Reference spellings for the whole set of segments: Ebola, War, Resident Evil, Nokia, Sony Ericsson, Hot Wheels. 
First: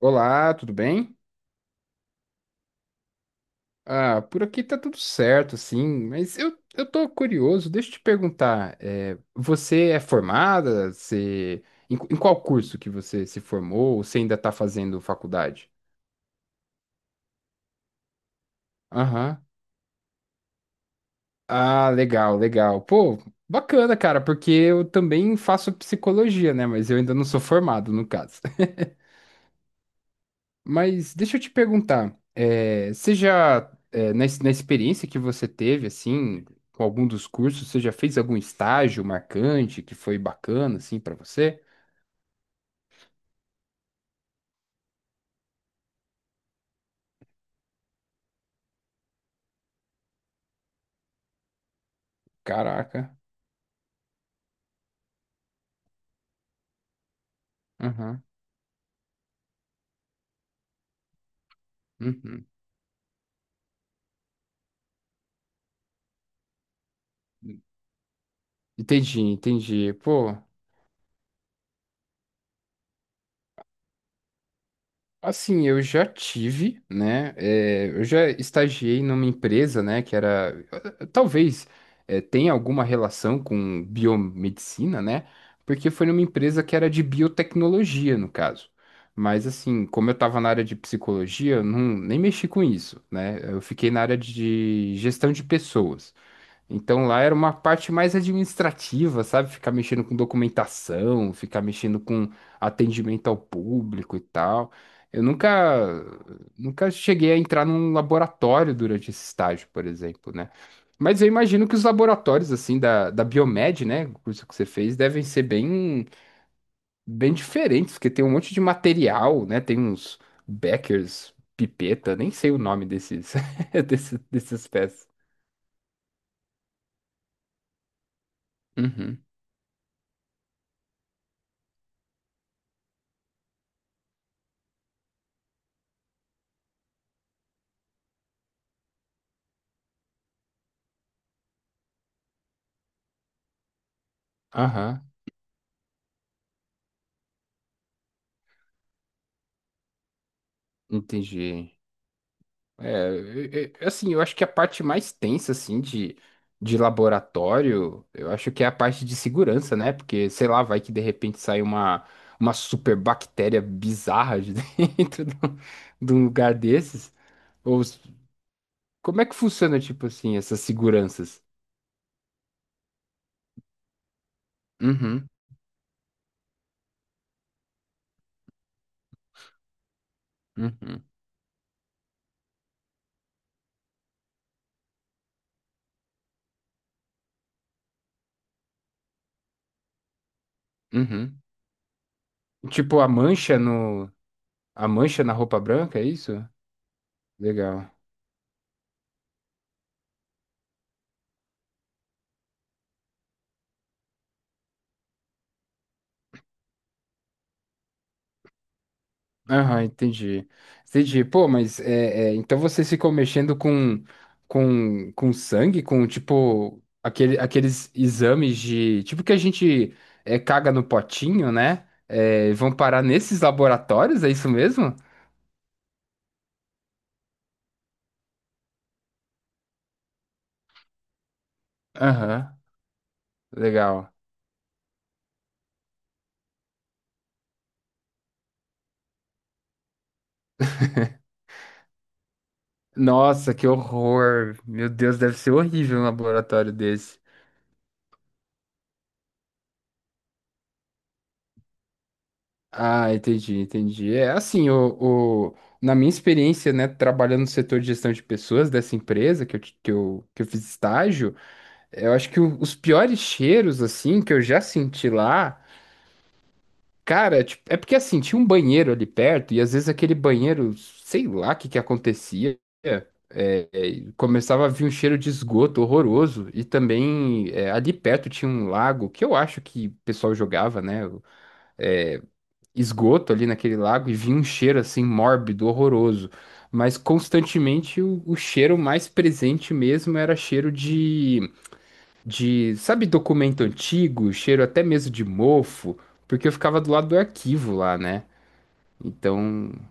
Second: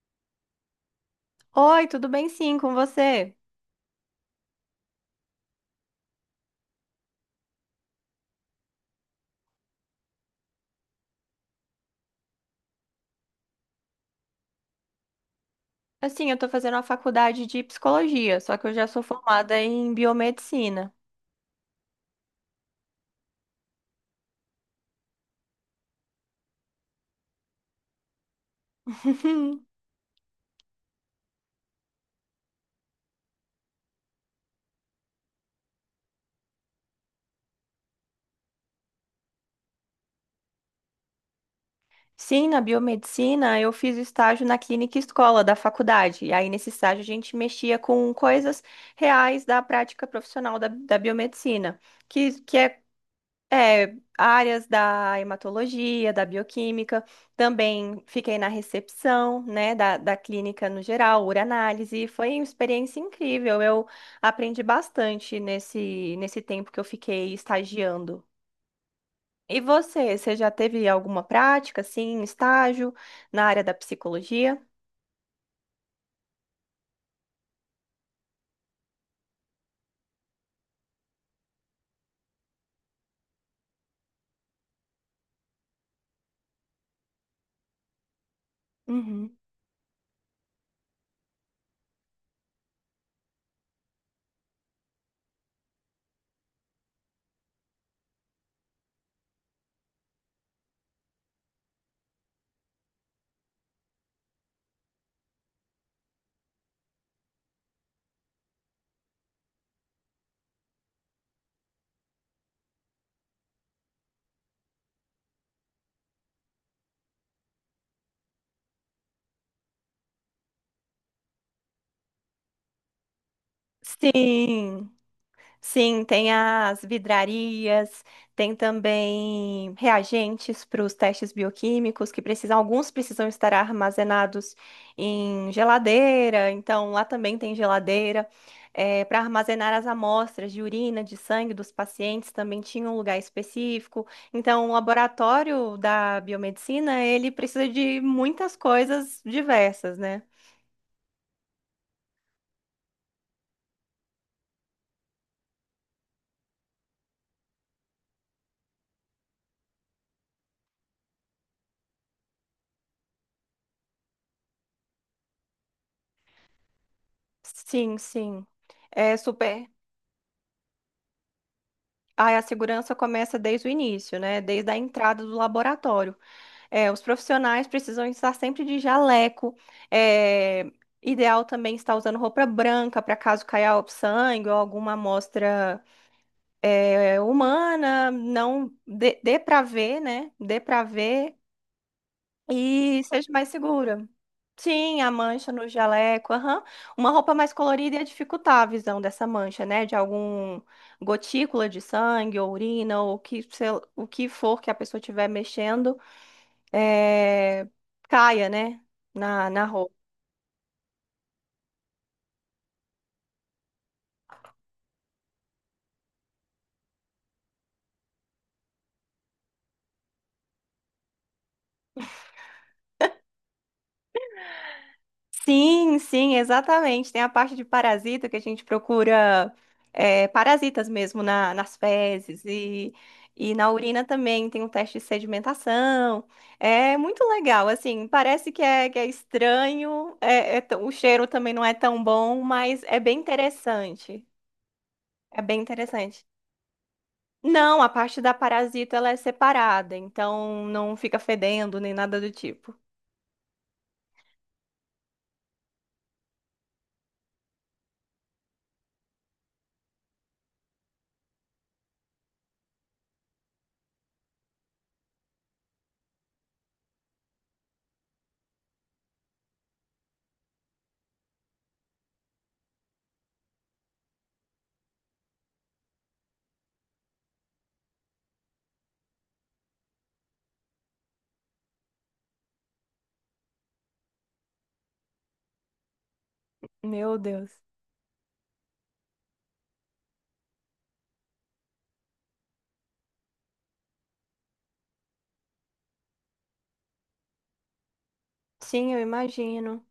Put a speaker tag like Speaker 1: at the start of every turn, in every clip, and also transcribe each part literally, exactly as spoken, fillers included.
Speaker 1: Olá, tudo bem?
Speaker 2: Oi, tudo bem sim com você?
Speaker 1: Ah, por aqui tá tudo certo, sim, mas eu, eu tô curioso, deixa eu te perguntar, é, você é formada? Você, em, em qual curso que você se formou? Ou você ainda tá fazendo faculdade?
Speaker 2: Assim, eu tô fazendo a faculdade de psicologia, só que eu já sou
Speaker 1: Aham.
Speaker 2: formada em biomedicina.
Speaker 1: Ah, legal, legal. Pô, bacana, cara, porque eu também faço psicologia, né? Mas eu ainda não sou formado, no caso. Mas deixa eu te perguntar, eh, você já, eh, na, ex- na experiência que você teve, assim, com algum dos cursos, você já fez algum estágio marcante que foi bacana, assim, pra você?
Speaker 2: Sim, na biomedicina eu fiz estágio na clínica escola da faculdade. E aí, nesse estágio, a gente mexia com coisas reais da prática profissional da, da biomedicina, que, que é
Speaker 1: Caraca.
Speaker 2: É, áreas da hematologia, da bioquímica, também
Speaker 1: Aham.
Speaker 2: fiquei na recepção, né, da, da clínica no geral, uranálise, foi uma
Speaker 1: Uhum.
Speaker 2: experiência incrível, eu aprendi bastante nesse, nesse tempo que eu fiquei estagiando.
Speaker 1: Entendi,
Speaker 2: E
Speaker 1: entendi.
Speaker 2: você,
Speaker 1: Pô.
Speaker 2: você já teve alguma prática, assim, estágio na área da psicologia?
Speaker 1: Assim, eu já tive, né? eh, eu já estagiei numa empresa, né? Que era, eh, talvez, eh, tenha alguma relação com biomedicina, né? Porque foi numa empresa que era de biotecnologia, no caso.
Speaker 2: Uhum.
Speaker 1: Mas, assim, como eu estava na área de psicologia, eu não, nem mexi com isso, né? Eu fiquei na área de gestão de pessoas. Então lá era uma parte mais administrativa, sabe? Ficar mexendo com documentação, ficar mexendo com atendimento ao público e tal. Eu nunca, nunca cheguei a entrar num laboratório durante esse estágio, por exemplo, né? Mas eu imagino que os laboratórios, assim, da, da, Biomed, né? O curso que você fez, devem ser bem, bem diferentes, porque tem um monte de material, né? Tem uns Beckers, pipeta, nem sei o nome desses, desses, dessas
Speaker 2: Sim.
Speaker 1: peças.
Speaker 2: Sim, tem as vidrarias, tem
Speaker 1: Uhum.
Speaker 2: também reagentes para os testes bioquímicos que precisam, alguns precisam estar armazenados em geladeira, então lá também tem geladeira. É, para armazenar as amostras de urina, de sangue dos pacientes, também tinha um lugar específico. Então, o
Speaker 1: Aham.
Speaker 2: laboratório da biomedicina, ele precisa de muitas coisas diversas, né?
Speaker 1: Entendi. É, é, é, assim, eu acho que a parte mais tensa, assim, de, de laboratório, eu acho que é a parte de segurança, né? Porque, sei lá, vai que de repente sai uma, uma super bactéria bizarra de dentro de um de um lugar desses. Ou
Speaker 2: Sim,
Speaker 1: s-
Speaker 2: sim. É
Speaker 1: como é que
Speaker 2: super.
Speaker 1: funciona, tipo assim, essas seguranças?
Speaker 2: Aí a segurança começa desde o início, né? Desde a entrada
Speaker 1: Uhum,
Speaker 2: do laboratório. É, os profissionais precisam estar sempre de jaleco. é,
Speaker 1: uhum,
Speaker 2: Ideal também estar usando roupa branca para caso caia sangue ou alguma amostra é, humana. Não dê, dê para ver, né? Dê para ver
Speaker 1: uhum. Tipo,
Speaker 2: e
Speaker 1: a
Speaker 2: seja mais
Speaker 1: mancha
Speaker 2: segura.
Speaker 1: no, a
Speaker 2: Sim, a
Speaker 1: mancha na
Speaker 2: mancha
Speaker 1: roupa
Speaker 2: no
Speaker 1: branca, é isso?
Speaker 2: jaleco, aham. Uma roupa mais
Speaker 1: Legal.
Speaker 2: colorida ia dificultar a visão dessa mancha, né? De algum gotícula de sangue, ou urina, ou o que, sei lá, o que for que a pessoa estiver mexendo, é, caia, né? Na, na
Speaker 1: Aham,
Speaker 2: roupa.
Speaker 1: entendi. Entendi. Pô, mas é, é, então vocês ficam mexendo com, com, com sangue, com tipo aquele, aqueles exames de. Tipo que a gente é, caga no potinho, né? É, vão parar nesses laboratórios, é isso mesmo?
Speaker 2: Sim, sim, exatamente. Tem a parte de parasita que a gente procura é, parasitas mesmo na, nas fezes
Speaker 1: Aham,
Speaker 2: e, e na urina
Speaker 1: legal.
Speaker 2: também tem um teste de sedimentação. É muito legal, assim, parece que é, que é estranho, é- é t- o cheiro também não é tão bom, mas é bem
Speaker 1: Nossa, que
Speaker 2: interessante.
Speaker 1: horror. Meu Deus, deve
Speaker 2: É
Speaker 1: ser
Speaker 2: bem
Speaker 1: horrível um
Speaker 2: interessante.
Speaker 1: laboratório desse.
Speaker 2: Não, a parte da parasita ela é separada, então não fica fedendo nem nada do tipo.
Speaker 1: Ah, entendi, entendi. É assim, o, o- na minha experiência, né, trabalhando no setor de gestão de pessoas dessa empresa que eu, ti- que eu, que eu fiz estágio, eu acho que o- os piores cheiros, assim, que eu já senti lá, cara, tipo, é porque, assim, tinha um banheiro ali perto e, às vezes, aquele banheiro, sei lá o que que acontecia, é, é, começava a vir um cheiro de esgoto horroroso e também, é, ali perto tinha um lago que eu acho que o pessoal jogava, né, esgoto ali naquele lago e vinha um cheiro assim mórbido, horroroso. Mas
Speaker 2: Meu Deus.
Speaker 1: constantemente o, o cheiro mais presente mesmo era cheiro de, de, sabe, documento antigo, cheiro até mesmo de mofo, porque eu ficava do lado do arquivo lá, né?
Speaker 2: Sim, eu
Speaker 1: Então,
Speaker 2: imagino.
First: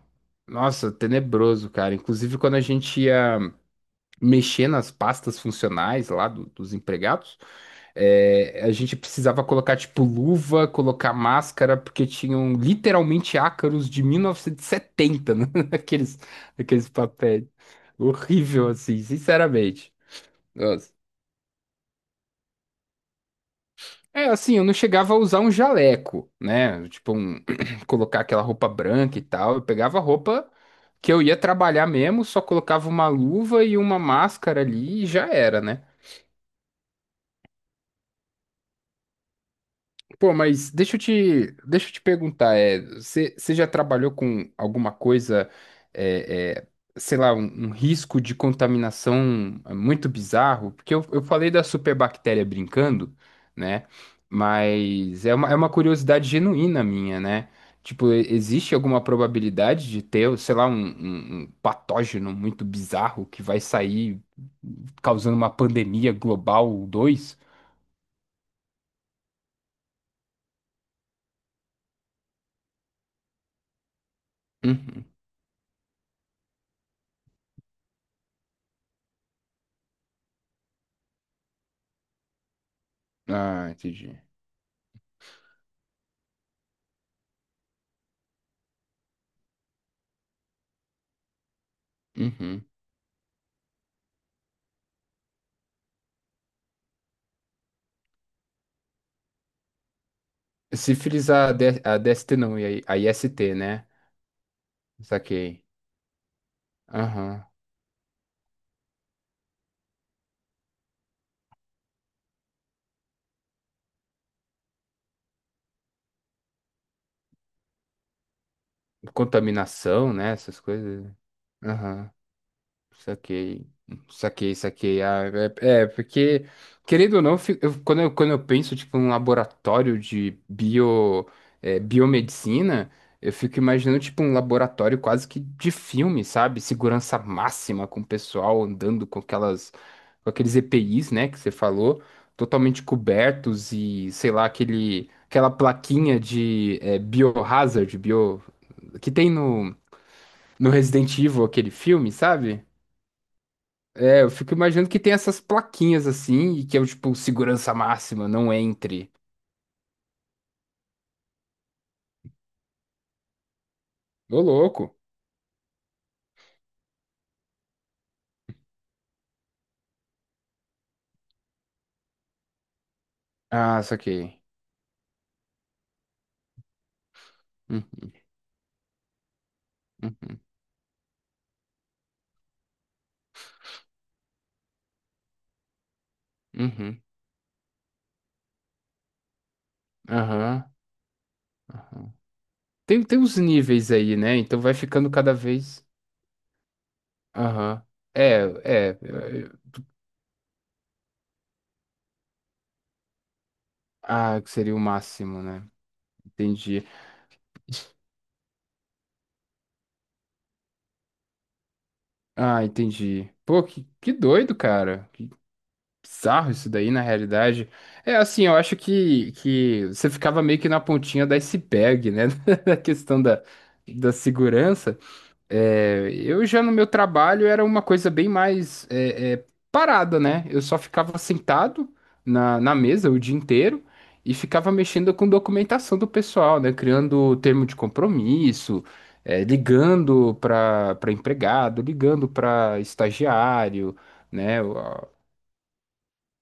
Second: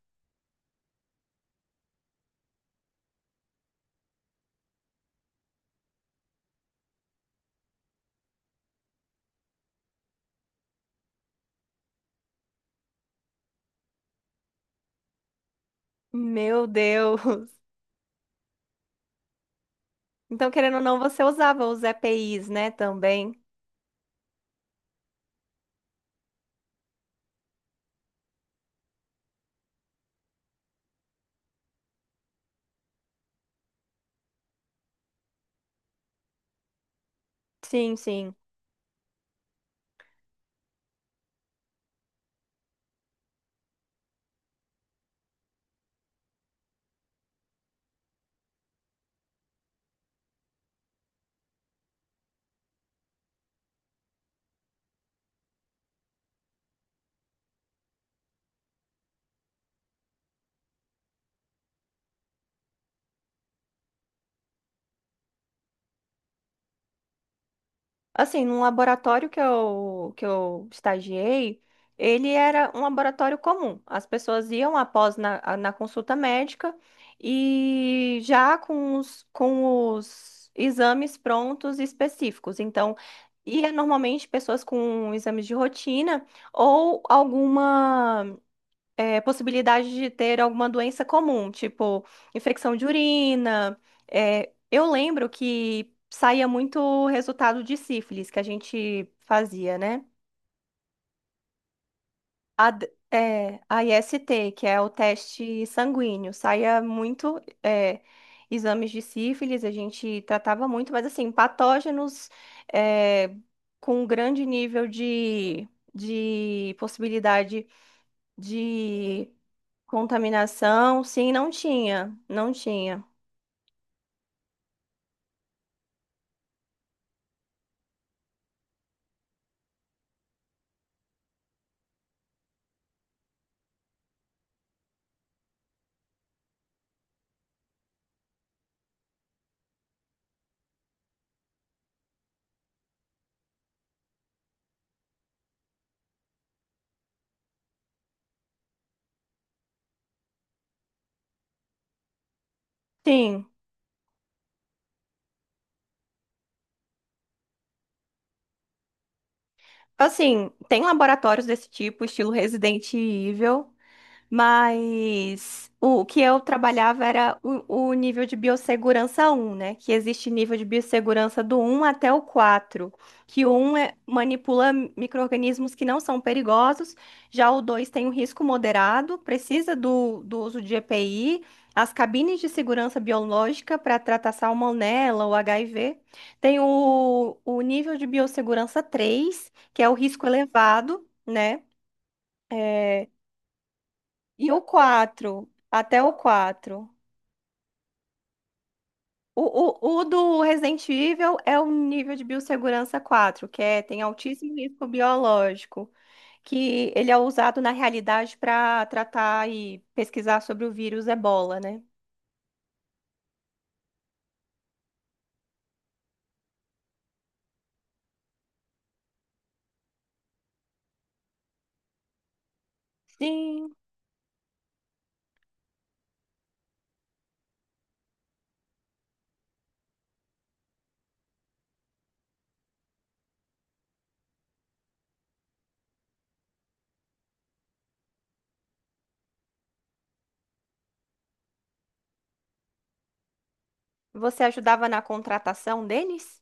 Speaker 1: nossa, tenebroso, cara. Inclusive, quando a gente ia mexer nas pastas funcionais lá do- dos empregados, é, a gente precisava colocar, tipo, luva, colocar máscara, porque tinham literalmente ácaros de mil novecentos e setenta, né, naqueles,
Speaker 2: Meu
Speaker 1: naqueles papéis.
Speaker 2: Deus.
Speaker 1: Horrível, assim, sinceramente.
Speaker 2: Então, querendo ou
Speaker 1: Nossa.
Speaker 2: não, você usava os E P Is, né, também?
Speaker 1: É, assim, eu não chegava a usar um jaleco, né? Tipo, um, colocar aquela roupa branca e tal. Eu pegava a roupa que eu ia trabalhar mesmo, só colocava uma luva e uma máscara ali e já era, né?
Speaker 2: Sim, sim.
Speaker 1: Pô, mas deixa eu te, deixa eu te perguntar, é, você você já trabalhou com alguma coisa, é, é, sei lá, um, um risco de contaminação é, muito bizarro? Porque eu, eu falei da superbactéria brincando, né? Mas é uma, é uma curiosidade genuína minha, né? Tipo, e- existe alguma probabilidade de ter, sei lá, um, um um patógeno muito bizarro que vai sair causando uma pandemia global dois?
Speaker 2: Assim, num laboratório que eu, que eu estagiei, ele era um laboratório comum. As pessoas iam
Speaker 1: Uhum.
Speaker 2: após na, a, na consulta médica e já com os, com os exames prontos e específicos. Então,
Speaker 1: Ah,
Speaker 2: ia
Speaker 1: entendi.
Speaker 2: normalmente pessoas com exames de rotina ou alguma. É, possibilidade de ter alguma doença comum, tipo
Speaker 1: Uhum.
Speaker 2: infecção de urina. É, eu lembro que saía muito resultado de sífilis que a gente fazia, né?
Speaker 1: Sífilis a, D, a D S T não,
Speaker 2: A,
Speaker 1: e
Speaker 2: d-
Speaker 1: a, a I S T,
Speaker 2: é, a
Speaker 1: né?
Speaker 2: I S T, que é o
Speaker 1: Saquei.
Speaker 2: teste sanguíneo, saía muito
Speaker 1: Aham.
Speaker 2: é, exames de sífilis, a gente tratava muito, mas assim, patógenos é, com grande nível de, de possibilidade de
Speaker 1: Contaminação, né? Essas
Speaker 2: contaminação.
Speaker 1: coisas.
Speaker 2: Sim, não
Speaker 1: Aham.
Speaker 2: tinha, não tinha.
Speaker 1: Saquei, saquei, saquei. Ah, é, é, porque, querendo ou não, eu fi- eu- quando eu, quando eu penso, tipo, um laboratório de bio, é, biomedicina, eu fico imaginando, tipo, um laboratório quase que de filme, sabe? Segurança máxima, com o pessoal andando com aquelas, com aqueles E P Is, né, que você falou, totalmente cobertos e, sei lá, aquele, aquela plaquinha de é, biohazard, bio, que tem no, no Resident Evil, aquele filme, sabe?
Speaker 2: Sim.
Speaker 1: É, eu fico imaginando que tem essas plaquinhas assim, e que é o tipo segurança máxima, não entre.
Speaker 2: Assim, tem laboratórios desse tipo, estilo Resident Evil,
Speaker 1: Ô, louco.
Speaker 2: mas o que eu trabalhava era o, o nível de biossegurança um, né? Que existe nível de biossegurança do um até o quatro. Que o um
Speaker 1: Ah,
Speaker 2: é
Speaker 1: saquei.
Speaker 2: manipula micro-organismos que não são perigosos, já o dois tem
Speaker 1: Uhum,
Speaker 2: um risco moderado, precisa do, do
Speaker 1: uhum,
Speaker 2: uso de E P I, as cabines de segurança biológica para tratar salmonela ou H I V. Tem
Speaker 1: uhum,
Speaker 2: o, o nível de biossegurança três, que é o risco
Speaker 1: aham,
Speaker 2: elevado, né?
Speaker 1: aham. Tem,
Speaker 2: É,
Speaker 1: tem uns níveis aí, né?
Speaker 2: e
Speaker 1: Então
Speaker 2: o
Speaker 1: vai ficando cada
Speaker 2: quatro,
Speaker 1: vez.
Speaker 2: até o quatro.
Speaker 1: Aham. É, é. É,
Speaker 2: O,
Speaker 1: é.
Speaker 2: o, o do Resident Evil é o nível de biossegurança quatro, que é, tem
Speaker 1: Ah, que
Speaker 2: altíssimo
Speaker 1: seria o
Speaker 2: risco
Speaker 1: máximo, né?
Speaker 2: biológico,
Speaker 1: Entendi.
Speaker 2: que ele é usado na realidade para tratar e pesquisar sobre o vírus Ebola, né?
Speaker 1: Ah, entendi. Pô, que, que doido, cara. Bizarro isso daí, na realidade. É assim, eu acho que, que você ficava meio que na pontinha do iceberg, né? Na questão da,
Speaker 2: Sim.
Speaker 1: da segurança. É, eu já no meu trabalho era uma coisa bem mais é, é, parada, né? Eu só ficava sentado na, na mesa o dia inteiro e ficava mexendo com documentação do pessoal, né? Criando termo de compromisso, é, ligando para para empregado, ligando para estagiário,
Speaker 2: Você
Speaker 1: né?
Speaker 2: ajudava na contratação deles?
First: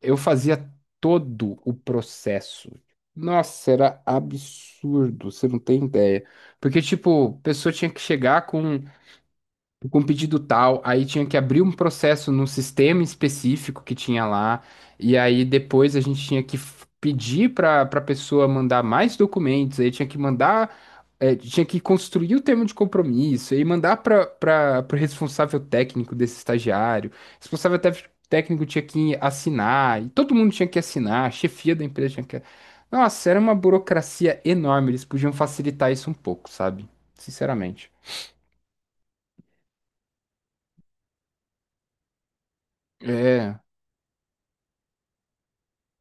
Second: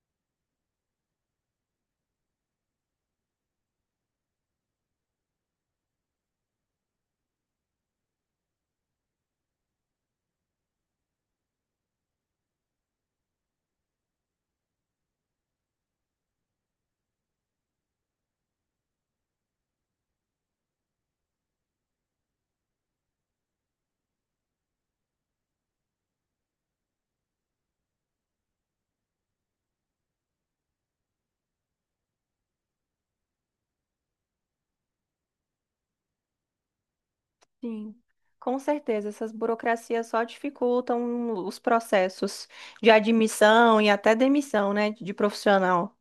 Speaker 1: Eu fazia todo o processo. Nossa, era absurdo, você não tem ideia. Porque, tipo, a pessoa tinha que chegar com com um pedido tal, aí tinha que abrir um processo num sistema específico que tinha lá, e aí depois a gente tinha que f- pedir para para a pessoa mandar mais documentos, aí tinha que mandar, eh, tinha que construir o termo de compromisso, e mandar para para o responsável técnico desse estagiário, responsável tef- técnico tinha que assinar, e todo mundo tinha que assinar, a chefia da empresa tinha que... Nossa, era uma burocracia enorme, eles podiam facilitar isso um pouco, sabe? Sinceramente.
Speaker 2: Sim. Com certeza, essas burocracias só dificultam os processos de
Speaker 1: É.
Speaker 2: admissão e até demissão, né, de profissional.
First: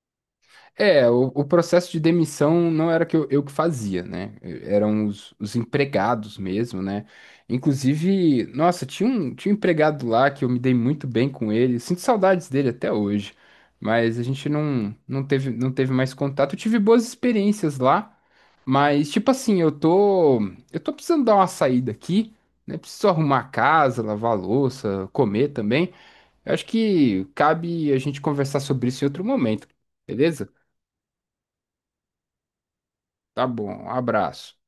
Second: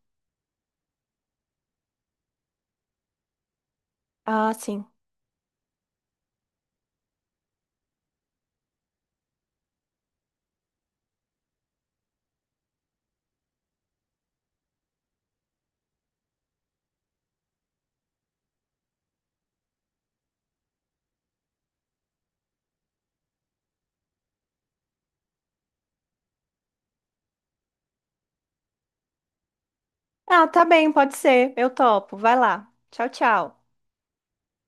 Speaker 1: É, o, o processo de demissão não era que eu, eu que fazia, né?
Speaker 2: Ah, sim.
Speaker 1: Eram os, os empregados mesmo, né? Inclusive, nossa, tinha um, tinha um empregado lá que eu me dei muito bem com ele. Sinto saudades dele até hoje, mas a gente não, não teve, não teve mais contato. Eu tive boas experiências lá, mas tipo assim, eu tô, eu tô precisando dar uma saída aqui, né? Preciso arrumar a casa, lavar a louça, comer também. Eu acho que cabe a gente conversar sobre isso em outro momento,
Speaker 2: Ah,
Speaker 1: beleza?
Speaker 2: tá bem, pode ser. Eu topo. Vai lá. Tchau,
Speaker 1: Tá
Speaker 2: tchau.
Speaker 1: bom, abraço.